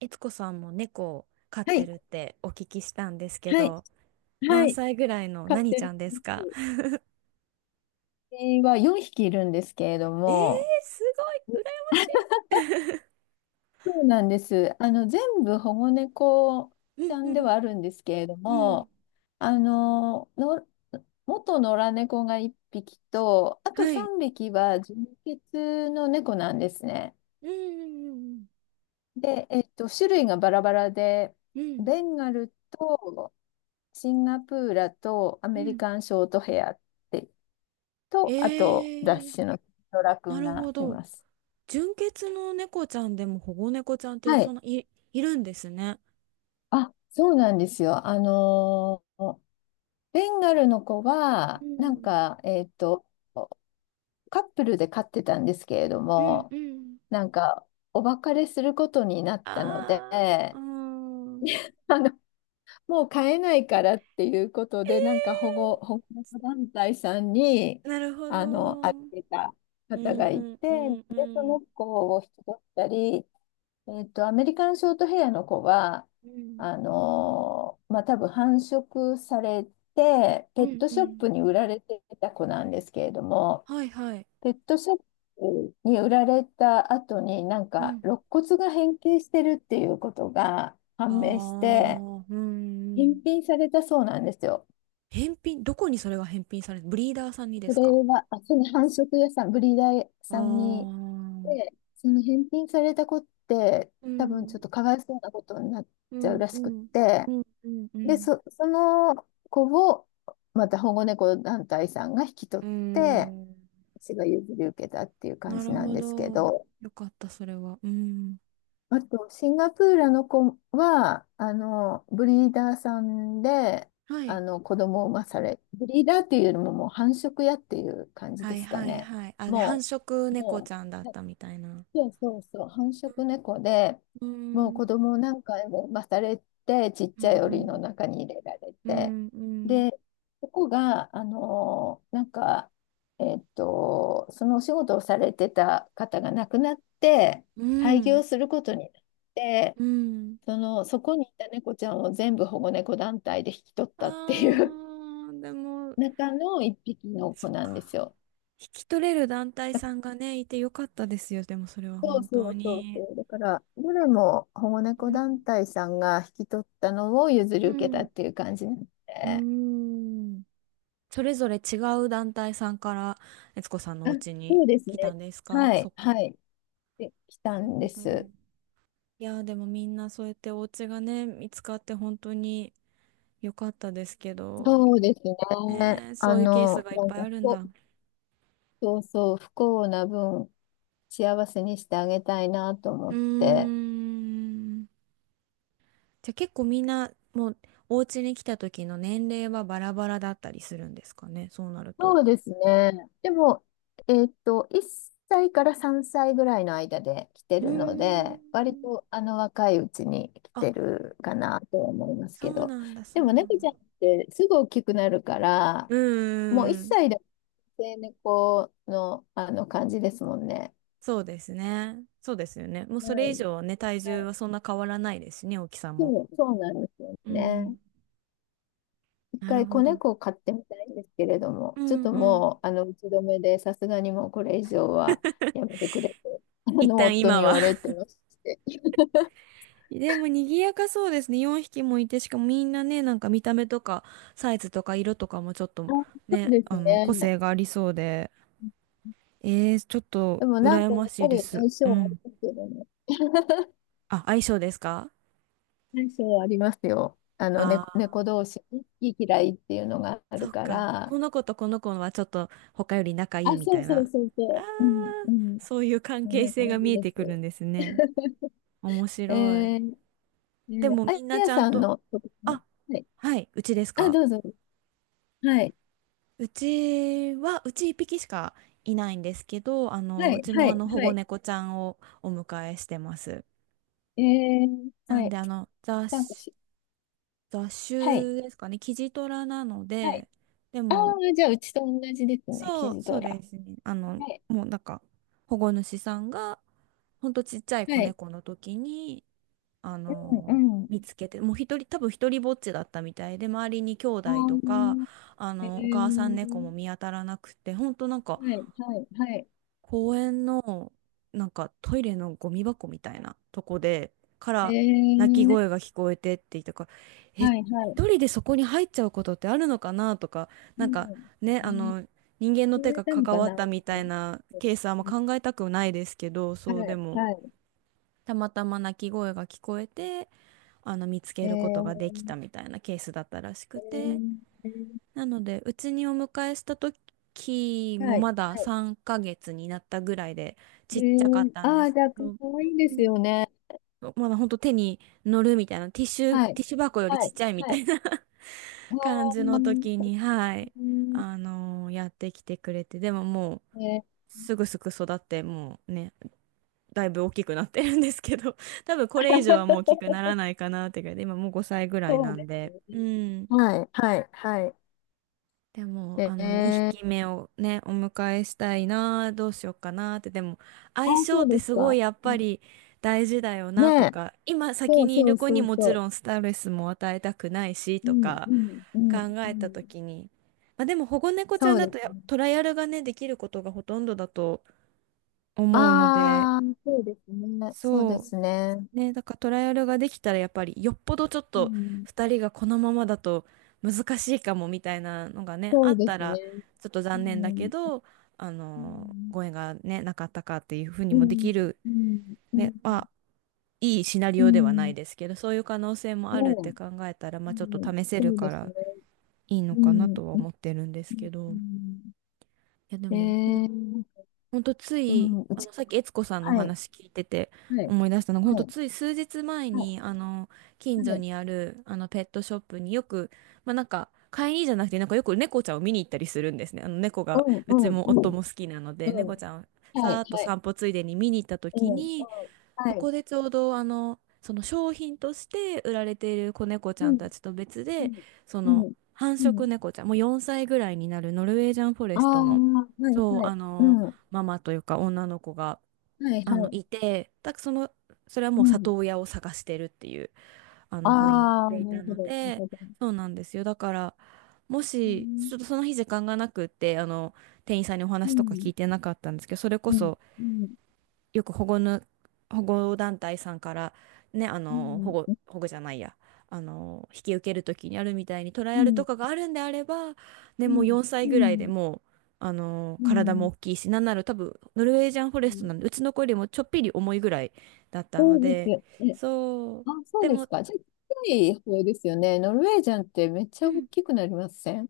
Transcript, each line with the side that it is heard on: right: いつこさんも猫を飼っ
left: は
right: て
left: い、
right: るってお聞きしたんですけ
left: はい、
right: ど、
left: は
right: 何
left: い。
right: 歳ぐらいの
left: 飼っ
right: 何
left: て
right: ちゃ
left: る
right: んですか？
left: 犬は4匹いるんですけれど
right: えー、
left: も、
right: すごい、羨ましい。
left: そうなんです。全部保護猫
right: う
left: ち
right: ん
left: ゃ
right: う
left: んで
right: ん
left: はあるんですけれど
right: うん。
left: も、あの、の、元野良猫が1匹と、あと
right: はい。
left: 3匹は純血の猫なんですね。
right: うんうん
left: で、種類がバラバラで、
right: うんうん
left: ベンガルとシンガプーラとア
right: う
left: メリ
right: ん。
left: カンショートヘアってと、あ
right: え
left: と、ダッ
right: ー、
left: シュのトラく
right: な
left: ん
right: るほ
left: がい
right: ど。
left: ます。
right: 純血の猫ちゃんでも保護猫ちゃんって
left: は
right: そ
left: い。
right: んないるんですね。
left: あ、そうなんですよ。ベンガルの子
right: う
left: は、
right: ん
left: カップルで飼ってたんですけれど
right: うん
left: も、
right: うん。
left: なんか、お別れすることになったので、
right: あーうーん。
left: あの、もう飼えないからっていうことで、保
right: え
left: 護、保護猫団体さんに、
right: ー、なるほど。
left: 預
right: うん
left: けた
right: う
left: 方がい
right: ん
left: て、
right: うん、う
left: で、その
right: ん。
left: 子を引き取ったり、アメリカンショートヘアの子は、
right: うん。
left: まあ、多分繁殖されて、
right: う
left: ペッ
right: ん
left: ト
right: う
left: ショッ
right: ん。
left: プに売られてた子なんですけれども、
right: はいはい。
left: ペットショップに売られた後に、
right: うん。
left: 肋骨が変形してるっていうことが
right: あ
left: 判明して、
right: あ、うんうん。
left: 返品されたそうなんですよ。
right: 返品、どこにそれが返品される、ブリーダーさんにで
left: そ
right: す
left: れ
right: か？
left: は、あ、その繁殖屋さん、ブリーダー
right: ああ
left: さんに、
right: ー、
left: で、その返品された子って、
right: う
left: 多分ち
right: ん。
left: ょっとかわいそうなことになっ
right: う
left: ちゃう
right: ん
left: ら
right: う
left: しくっ
right: ん。う
left: て、
right: んうんう
left: で、
right: ん。
left: その子を、また保護猫団体さんが引き取
right: う
left: って、
right: ん。
left: 私が譲り受けたっていう感
right: な
left: じ
right: る
left: なん
right: ほ
left: ですけ
right: ど。
left: ど、
right: よかった、それは。うん。
left: あと、シンガプールの子は、ブリーダーさんで、
right: はい。
left: 子供を産まされ、ブリーダーっていうよりももう繁殖屋っていう感じ
right: は
left: で
right: い
left: すか
right: はい
left: ね。
right: はい。あ、で、繁
left: も
right: 殖
left: う、
right: 猫
left: も
right: ち
left: う、
right: ゃんだったみたいな。
left: そうそうそう、繁殖猫で、
right: う
left: もう子
right: ん。
left: 供を何回も産まされて、ちっ
right: う
left: ちゃい檻の
right: ん。
left: 中に入れられ
right: う
left: て、
right: んうん。
left: で、ここが、そのお仕事をされてた方が亡くなって、
right: う
left: 廃
right: ん。
left: 業することになって、
right: うん。
left: そこにいた猫ちゃんを全部保護猫団体で引き取ったってい
right: あ
left: う
right: ー、でも、
left: 中の一匹の
right: そ
left: 子
right: っ
left: なん
right: か。
left: ですよ。
right: 引き取れる団体さんがね、いてよかったですよ、でもそれは
left: そう
right: 本
left: そ
right: 当
left: うそう
right: に。
left: そう。だから、どれも保護
right: う
left: 猫
right: ん。
left: 団体さんが引き取ったのを譲り
right: う
left: 受けた
right: ん。
left: っていう感じなの
right: う
left: で。
right: ーん。それぞれ違う団体さんから、悦子さんの
left: あ、
right: お家に
left: そうです
right: 来た
left: ね。
right: んですか？
left: は
right: そ
left: い、
right: っか。
left: はい。で、来
right: な
left: た
right: る
left: ん
right: ほ
left: です。
right: ど。いやー、でもみんなそうやってお家がね、見つかって本当に良かったですけど、
left: そうですね。
right: ねー、
left: あ
right: そういうケース
left: の、
right: がいっ
left: なん
right: ぱい
left: か
right: あるん
left: こ
right: だ。
left: う、そうそう、不幸な分、幸せにしてあげたいなと思
right: うー
left: って、
right: ん。じゃあ結構みんなもうお家に来た時の年齢はバラバラだったりするんですかね、そうなると。
left: そうですね。でも、1歳から3歳ぐらいの間で来て
right: うー
left: るので、割
right: ん。
left: と若いうちに来
right: あ、
left: てるかなとは思います
right: そ
left: け
right: う
left: ど、
right: なんだ、そ
left: で
right: う
left: も
right: な
left: 猫
right: ん
left: ち
right: だ。
left: ゃんってすぐ大きくなるから、
right: う
left: もう1
right: ーん、
left: 歳で成猫の、あの感じですもんね。
right: そうですね。そうですよね。もう
left: は
right: それ以
left: い。
right: 上はね、体
left: は
right: 重は
left: い。
right: そんな変わらないですしね、大きさも。
left: そう、そうなんですよ
right: うんう
left: ね。
right: ん。
left: 一
right: なる
left: 回
right: ほ
left: 子
right: ど。
left: 猫を飼ってみたいんですけれども、
right: う
left: ちょっ
right: ん
left: と
right: うん。
left: もう、打ち止めで、さすがにもうこれ以上はやめてくれと、
right: 一旦
left: 夫
right: 今
left: に言
right: は。
left: われて まして。
right: でも賑やかそうですね。4匹もいて、しかもみんなね、なんか見た目とかサイズとか色とかもちょっと
left: あ、そう
right: ね、
left: です
right: あの、個
left: ね。
right: 性がありそうで。えー、ちょっと
left: でも
right: 羨
left: やっ
right: まし
left: ぱ
right: いで
left: り
right: す。
left: 相性
right: う
left: はある
right: ん。
left: けどもね。
right: あ、相性ですか？
left: 相性はありますよ。猫
right: ああ
left: 猫同士ね、好き嫌いっていうのが
right: ー、
left: あ
right: そ
left: る
right: う
left: か
right: か。
left: ら。
right: この子とこの子はちょっと他より仲いい
left: あ、
right: み
left: そ
right: た
left: う
right: い
left: そう
right: な。
left: そう
right: あ
left: そう。うん、
right: ー、
left: うん。
right: そういう関
left: そん
right: 係
left: な
right: 性が
left: 感じ
right: 見え
left: で
right: てくる
left: す。
right: んですね。面
left: え
right: 白い。
left: ー、
right: でも
left: あ
right: みんなち
left: や
right: ゃん
left: さん
right: と、
left: のところの、
right: あ、
left: はい。
right: はい、うちです
left: あ、
right: か？
left: どうぞ。はい。
right: うちは、うち一匹しかいないんですけど、あの、
left: は
right: う
left: い、
right: ち
left: は
right: もあ
left: い、
right: の保
left: は
right: 護
left: い。
right: 猫ちゃんをお迎えしてます。
left: え
right: な
left: は
right: ん
left: い。
right: であの、
left: なんか
right: 雑種、
left: し、
right: 雑
left: はい、
right: 種ですかね、キジトラなの
left: はい。
right: で、で
left: ああ、
right: も、
left: じゃあ、うちと同じですね、
right: そ
left: キ
right: う、
left: ジ
right: そ
left: ド
right: う
left: ラ。
right: ですね。あの、
left: はい、
right: もうなんか、保護主さんが、ほんとちっちゃい
left: は
right: 子
left: い。
right: 猫の時に、あ
left: う
right: の、
left: ん、
right: 見つけて、もう一人、多分一人ぼっちだったみたいで、周りに兄
left: う
right: 弟とか、
left: ん。ああ、
right: あ
left: え
right: の、お母さん猫
left: ー、
right: も見当たらなくて、ほんとなんか、
left: はい、はい、はい。
right: 公園のなんかトイレのゴミ箱みたいなとこでか
left: え
right: ら泣き声
left: ー、
right: が聞こえてって言ったから、え、一
left: はい、はい。
right: 人でそこに入っちゃうことってあるのかなとか、
left: う
right: なんか
left: ん。
right: ね、あ
left: 何
right: の、人間の
left: 言
right: 手
left: われ
right: が
left: たの
right: 関
left: か
right: わっ
left: な、
right: たみ
left: う
right: たい
left: ん、
right: なケースはあんま考えたくないですけど、
left: は
right: そう、で
left: い、
right: も
left: はい。
right: たまたま泣き声が聞こえて、あの、見つ
left: え
right: けることがで
left: ー、
right: きたみたいなケースだったらしくて、
left: えー、
right: なので、うちにお迎えした時
left: は
right: も
left: い、
right: まだ
left: はい。
right: 3ヶ月になったぐらいでちっちゃかったん
left: あ
right: で
left: あ、
right: す
left: じゃあ、
right: け
left: か
right: ど、
left: わいい
right: う
left: です
right: ん、
left: よね。
right: まだほんと手に乗るみたいな、ティッシュ、
left: はい、
right: ティッシュ箱より
left: は
right: ちっ
left: い、
right: ちゃいみ
left: は
right: た
left: い。
right: いな 感
left: ああ、
right: じの時
left: う
right: に、はい、
left: ん、
right: あの、やってきてくれて、でももう、
left: ね。
right: すぐすぐ育って、もうね、だいぶ大きくなってるんですけど、多分これ以上はもう大きくなら ないかなってぐらいで、今もう5歳ぐらい
left: そ
right: な
left: う
right: ん
left: です
right: で、う
left: ね。
right: ん。
left: はい、はい、はい。
right: でも、
left: え
right: あの、2
left: ー、
right: 匹目をね、お迎えしたいな、どうしようかなって、でも、
left: あ、
right: 相性
left: そ
right: っ
left: う
right: て
left: です
right: すごい
left: か。
right: やっぱ
left: ね
right: り大事だよ
left: ね
right: なと
left: え、
right: か、今
left: そ
right: 先
left: う
right: にい
left: そ
right: る
left: う
right: 子
left: そ
right: に
left: う
right: もち
left: そ
right: ろんストレスも与えたくないし
left: う。う
right: と
left: ん、
right: か
left: うん、う
right: 考
left: ん、う
right: えた
left: ん。
right: 時に、まあでも保護猫ち
left: そ
right: ゃん
left: う
right: だ
left: で
right: と
left: す
right: や
left: ね。
right: トライアルがね、できることがほとんどだと思うので、
left: ああ、そうですね。そう
right: そ
left: ですね。
right: う。ね、だからトライアルができたらやっぱりよっぽどちょっ
left: う
right: と
left: ん、
right: 2人がこのままだと難しいかもみたいなのがね、
left: そ
right: あ
left: う
right: っ
left: で
right: た
left: すね。
right: らちょっと
left: う
right: 残念だけ
left: ん、
right: ど、あ
left: う
right: の、
left: ん、
right: ご縁がね、なかったかっていうふうに
left: う
right: もでき
left: ん、
right: る、
left: うん、うん、
right: ね、まあ、いいシナリ
left: う
right: オではな
left: ん、
right: いですけど、そういう可能性も
left: ね
right: あるって考
left: え、
right: えたら、
left: う
right: まあちょっと
left: ん、
right: 試せる
left: そう
right: か
left: です
right: ら
left: ね。
right: いいの
left: う
right: かな
left: ん、
right: とは
left: うん、
right: 思ってるんですけ
left: う
right: ど、い
left: ん、
right: やで
left: え
right: も、うん、
left: ー、
right: ほんとつ
left: う
right: い、
left: ん、
right: あの、さっき悦子さんのお
left: はい。
right: 話聞いてて
left: はい。
right: 思い出したのが、ほん
left: は
right: と
left: い。
right: つい数日前
left: は
right: に、あの、近
left: い。は
right: 所
left: い。
right: にある、あの、ペットショップによく、まあ、なんか、飼いにじゃなくて、なんかよく猫ちゃんを見に行ったりするんですね。あの、猫
left: う
right: が、
left: ん、
right: う
left: う
right: ち
left: ん、
right: も
left: う
right: 夫
left: ん。
right: も好きなので、
left: うん。
right: 猫ちゃんを
left: は
right: さー
left: い。
right: っと
left: はい。
right: 散歩ついでに見に行った
left: う
right: 時
left: ん、うん。
right: に、
left: は
right: そ
left: い。
right: こでちょうどあのその商品として売られている子猫ち
left: う
right: ゃんた
left: ん。
right: ちと別
left: う
right: で、
left: ん。
right: そ
left: う
right: の
left: ん。
right: 繁
left: う
right: 殖
left: ん。
right: 猫ちゃん、もう4歳ぐらいになるノルウェージャンフォレ
left: ああ、
right: ストの、
left: はい、
right: そう、
left: は
right: あ
left: い。う
right: の、
left: ん。
right: ママというか女の子が、
left: はい、
right: あの、
left: はい。
right: いて、だ、その、それは
left: う
right: もう
left: ん。
right: 里親を探してるっていう、あの、風になっ
left: ああ、な
right: ていた
left: るほ
right: の
left: ど、なる
right: で、
left: ほど。
right: そうなんですよ。だから、も
left: う
right: し
left: ん。
right: ちょっとその日時間がなくって、あの、店員さんにお
left: う
right: 話とか聞
left: ん。
right: いてなかったんですけど、それ
left: う
right: こ
left: ん。
right: そ
left: うん。
right: よく保護の、保護団体さんからね、あ
left: う
right: の、保
left: ん。
right: 護、
left: うん。
right: 保護じゃないや、あの、引き受けるときにあるみたいにトライ
left: う
right: アルと
left: ん。
right: かがあるんであれば、ね、もう4歳ぐらいでもう、あの、
left: う
right: 体も
left: ん。
right: 大きいし、なんなら多分、ノルウェージャンフォ
left: う
right: レスト
left: ん。
right: なんで、うちの子よりもちょっぴり重いぐらいだった
left: そ
right: の
left: うです
right: で、
left: よ。え、
right: そう、
left: あ、そう
right: で
left: です
right: も、
left: か。じゃあ、近い方ですよね。ノルウェージャンってめっち
right: う
left: ゃ大
right: ん、
left: きくなりません？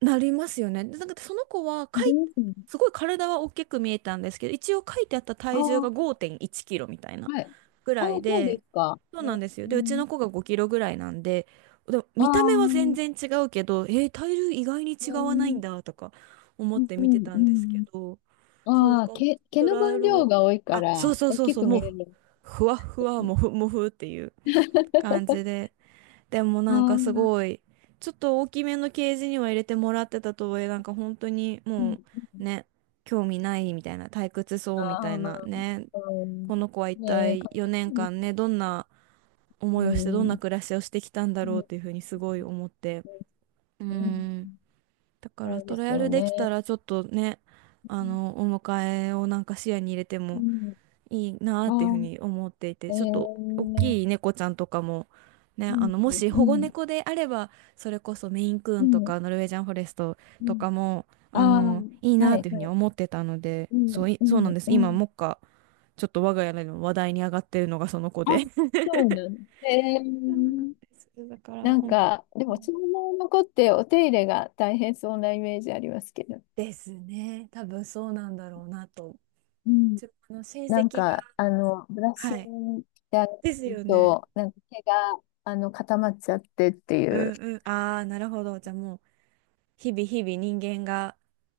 right: なりますよね。でなんかその子はか
left: なり
right: い、
left: ますね。
right: すごい体は大きく見えたんですけど、一応書いてあった
left: あ
right: 体重が
left: あ、
right: 5.1キロみたいな
left: はい。
right: ぐ
left: ああ、
right: らい
left: そうで
right: で、
left: すか。
right: そうなんですよ。
left: う
right: で、うち
left: ん、
right: の子が5キロぐらいなんで、でも
left: ああ、
right: 見た
left: う
right: 目は全
left: ん、
right: 然違うけど、えー、体重意外に違
left: う
right: わないん
left: ん、
right: だとか思って
left: う
right: 見て
left: ん、
right: た
left: う
right: んですけ
left: ん、
right: ど、そう、なん
left: ああ、
right: か
left: 毛
right: ト
left: の
right: ライア
left: 分
right: ル
left: 量
right: が、
left: が多いか
right: あ、そう
left: ら、
right: そう
left: 大
right: そう
left: き
right: そう、
left: く
right: も
left: 見
right: う、
left: えるんで
right: ふわっふ
left: す
right: わ、
left: ね。
right: もふもふっていう感じで。でも
left: ああ、
right: なんか
left: う
right: す
left: ん。
right: ごい、ちょっと大きめのケージには入れてもらってたとはいえ、なんか本当にもうね、興味ないみたいな、退屈そ
left: あ
right: うみ
left: あ、
right: たいなね、
left: うん。
right: この子は一
left: ねえ、
right: 体
left: かわ
right: 4
left: い
right: 年
left: いで
right: 間ね、
left: す。
right: どんな
left: う
right: 思いをして、どんな
left: ん、
right: 暮らしをしてきたんだ
left: う
right: ろうっ
left: ん、
right: ていうふうにすごい思って。うー
left: うん。
right: ん。だから
left: そう
right: ト
left: で
right: ライ
left: す
right: ア
left: よ
right: ルできた
left: ね。
right: らちょっとね、あの、お迎えをなんか視野に入れて
left: う
right: も
left: ん。
right: いいなっていうふうに
left: あ
right: 思ってい
left: あ、
right: て、
left: え
right: ちょっ
left: え、
right: と
left: う
right: 大
left: ん、
right: きい猫ちゃんとかも、
left: う
right: ね、あ
left: ん、
right: の、もし保護猫であれば、それこそメインクー
left: う
right: ンと
left: ん、
right: かノルウェージャンフォレスト
left: う
right: と
left: ん。
right: かも、
left: あ
right: あ
left: あ、
right: の、いい
left: は
right: なっ
left: い、
right: ていうふう
left: は
right: に
left: い。
right: 思ってたので、
left: う
right: そ
left: ん、
right: うい、
left: う
right: そうなん
left: ん、
right: です。
left: う
right: 今、
left: ん。
right: もっかちょっと我が家でも話題に上がってるのがその子
left: あ、
right: で。
left: そ うなの。え
right: そうなんで
left: ー、
right: す。だから、うん。
left: で
right: う
left: も、
right: ん、
left: そのまま残ってお手入れが大変そうなイメージありますけど。
right: ですね。多分そうなんだろうなと。
left: うん。
right: 自分の親戚が。
left: ブラッシ
right: はい。
left: ングであっ
right: で
left: た
right: す
left: り
right: よね。
left: と、毛が、固まっちゃってってい
right: う
left: う。
right: んうん。ああ、なるほど。じゃあもう、日々日々人間が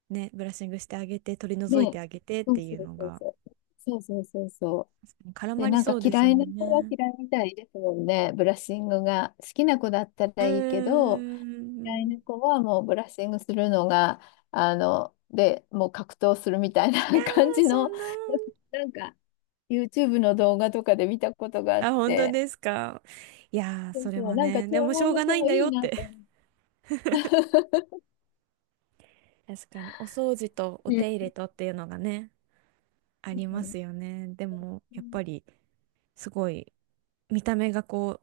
right: ね、ブラッシングしてあげて、取り除い
left: ね。
right: てあげてっ
left: そ
right: て
left: う
right: い
left: そ
right: う
left: う
right: の
left: そう
right: が、
left: そう。そうそうそうそ
right: 絡
left: う。で、
right: まりそうです
left: 嫌い
right: も
left: な
right: ん
left: 子は
right: ね。
left: 嫌いみたいですもんね。ブラッシングが。好きな子だった
right: うー
left: らいいけど、飼い
right: ん。
left: 猫はもうブラッシングするのが、で、もう格闘するみたい
right: いやー、
left: な 感じ
right: そ
left: の、
right: んな。
left: なんか YouTube の動画とかで見たことがあっ
right: あ、本当
left: て、
right: ですか。いやー、
left: そう
right: それ
left: そう、
right: はね、で
left: 長
right: もし
left: 毛
right: ょう
left: の
right: がな
left: 子
right: いん
left: も
right: だ
left: い
right: よ
left: い
right: っ
left: な
right: て。
left: と思
right: 確かに、お掃除とお
left: う
right: 手入
left: ん。
right: れとっていうのがね、ありますよね。でも、やっぱり、すごい、見た目がこ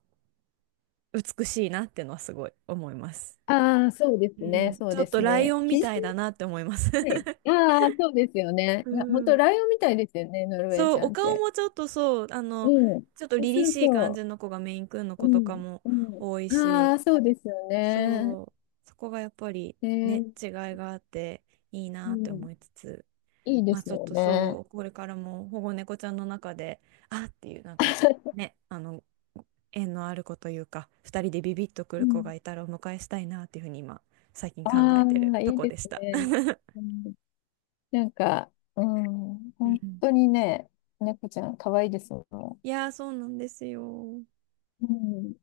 right: う、美しいなってのはすごい思います。
left: ああー、そうで
right: う
left: すね、
right: ん、
left: そう
right: ちょ
left: で
right: っと
left: す
right: ライ
left: ね。
right: オン
left: キ
right: み
left: ジ
right: た
left: さ
right: いだなっ
left: ん、
right: て思います。
left: はい。ああ、そうですよね。
right: う
left: いや、本当
right: ん。
left: ライオンみたいですよね、ノルウェー
right: そ
left: ち
right: う、
left: ゃ
right: お
left: んっ
right: 顔
left: て。
right: もちょっとそう、あの、
left: うん。
right: ちょっと
left: そ
right: 凛々
left: う
right: しい感じ
left: そ
right: の子がメイン君の
left: う。う
right: 子とか
left: ん。
right: も
left: うん。
right: 多い
left: あ
right: し、
left: あ、そうですよね。
right: そう、そこがやっぱり
left: え
right: ね、
left: ー、
right: 違いがあっていい
left: う
right: なって
left: ん。
right: 思いつつ、
left: いいで
right: まあ
left: す
right: ちょっ
left: よ
right: と
left: ね。
right: そう、これからも保護猫ちゃんの中で、あっていうなんか、ね、あの、縁のある子というか、二人でビビッとく
left: う
right: る子
left: ん。
right: がいたらお迎えしたいなっていうふうに今、最近考え
left: あ
right: てる
left: あ、い
right: と
left: い
right: こ
left: で
right: で
left: す
right: した。
left: ね。うん、なんか、うん、
right: う
left: 本
right: ん、
left: 当にね、猫ちゃん可愛いですもん。
right: いやー、そうなんですよ。
left: うん。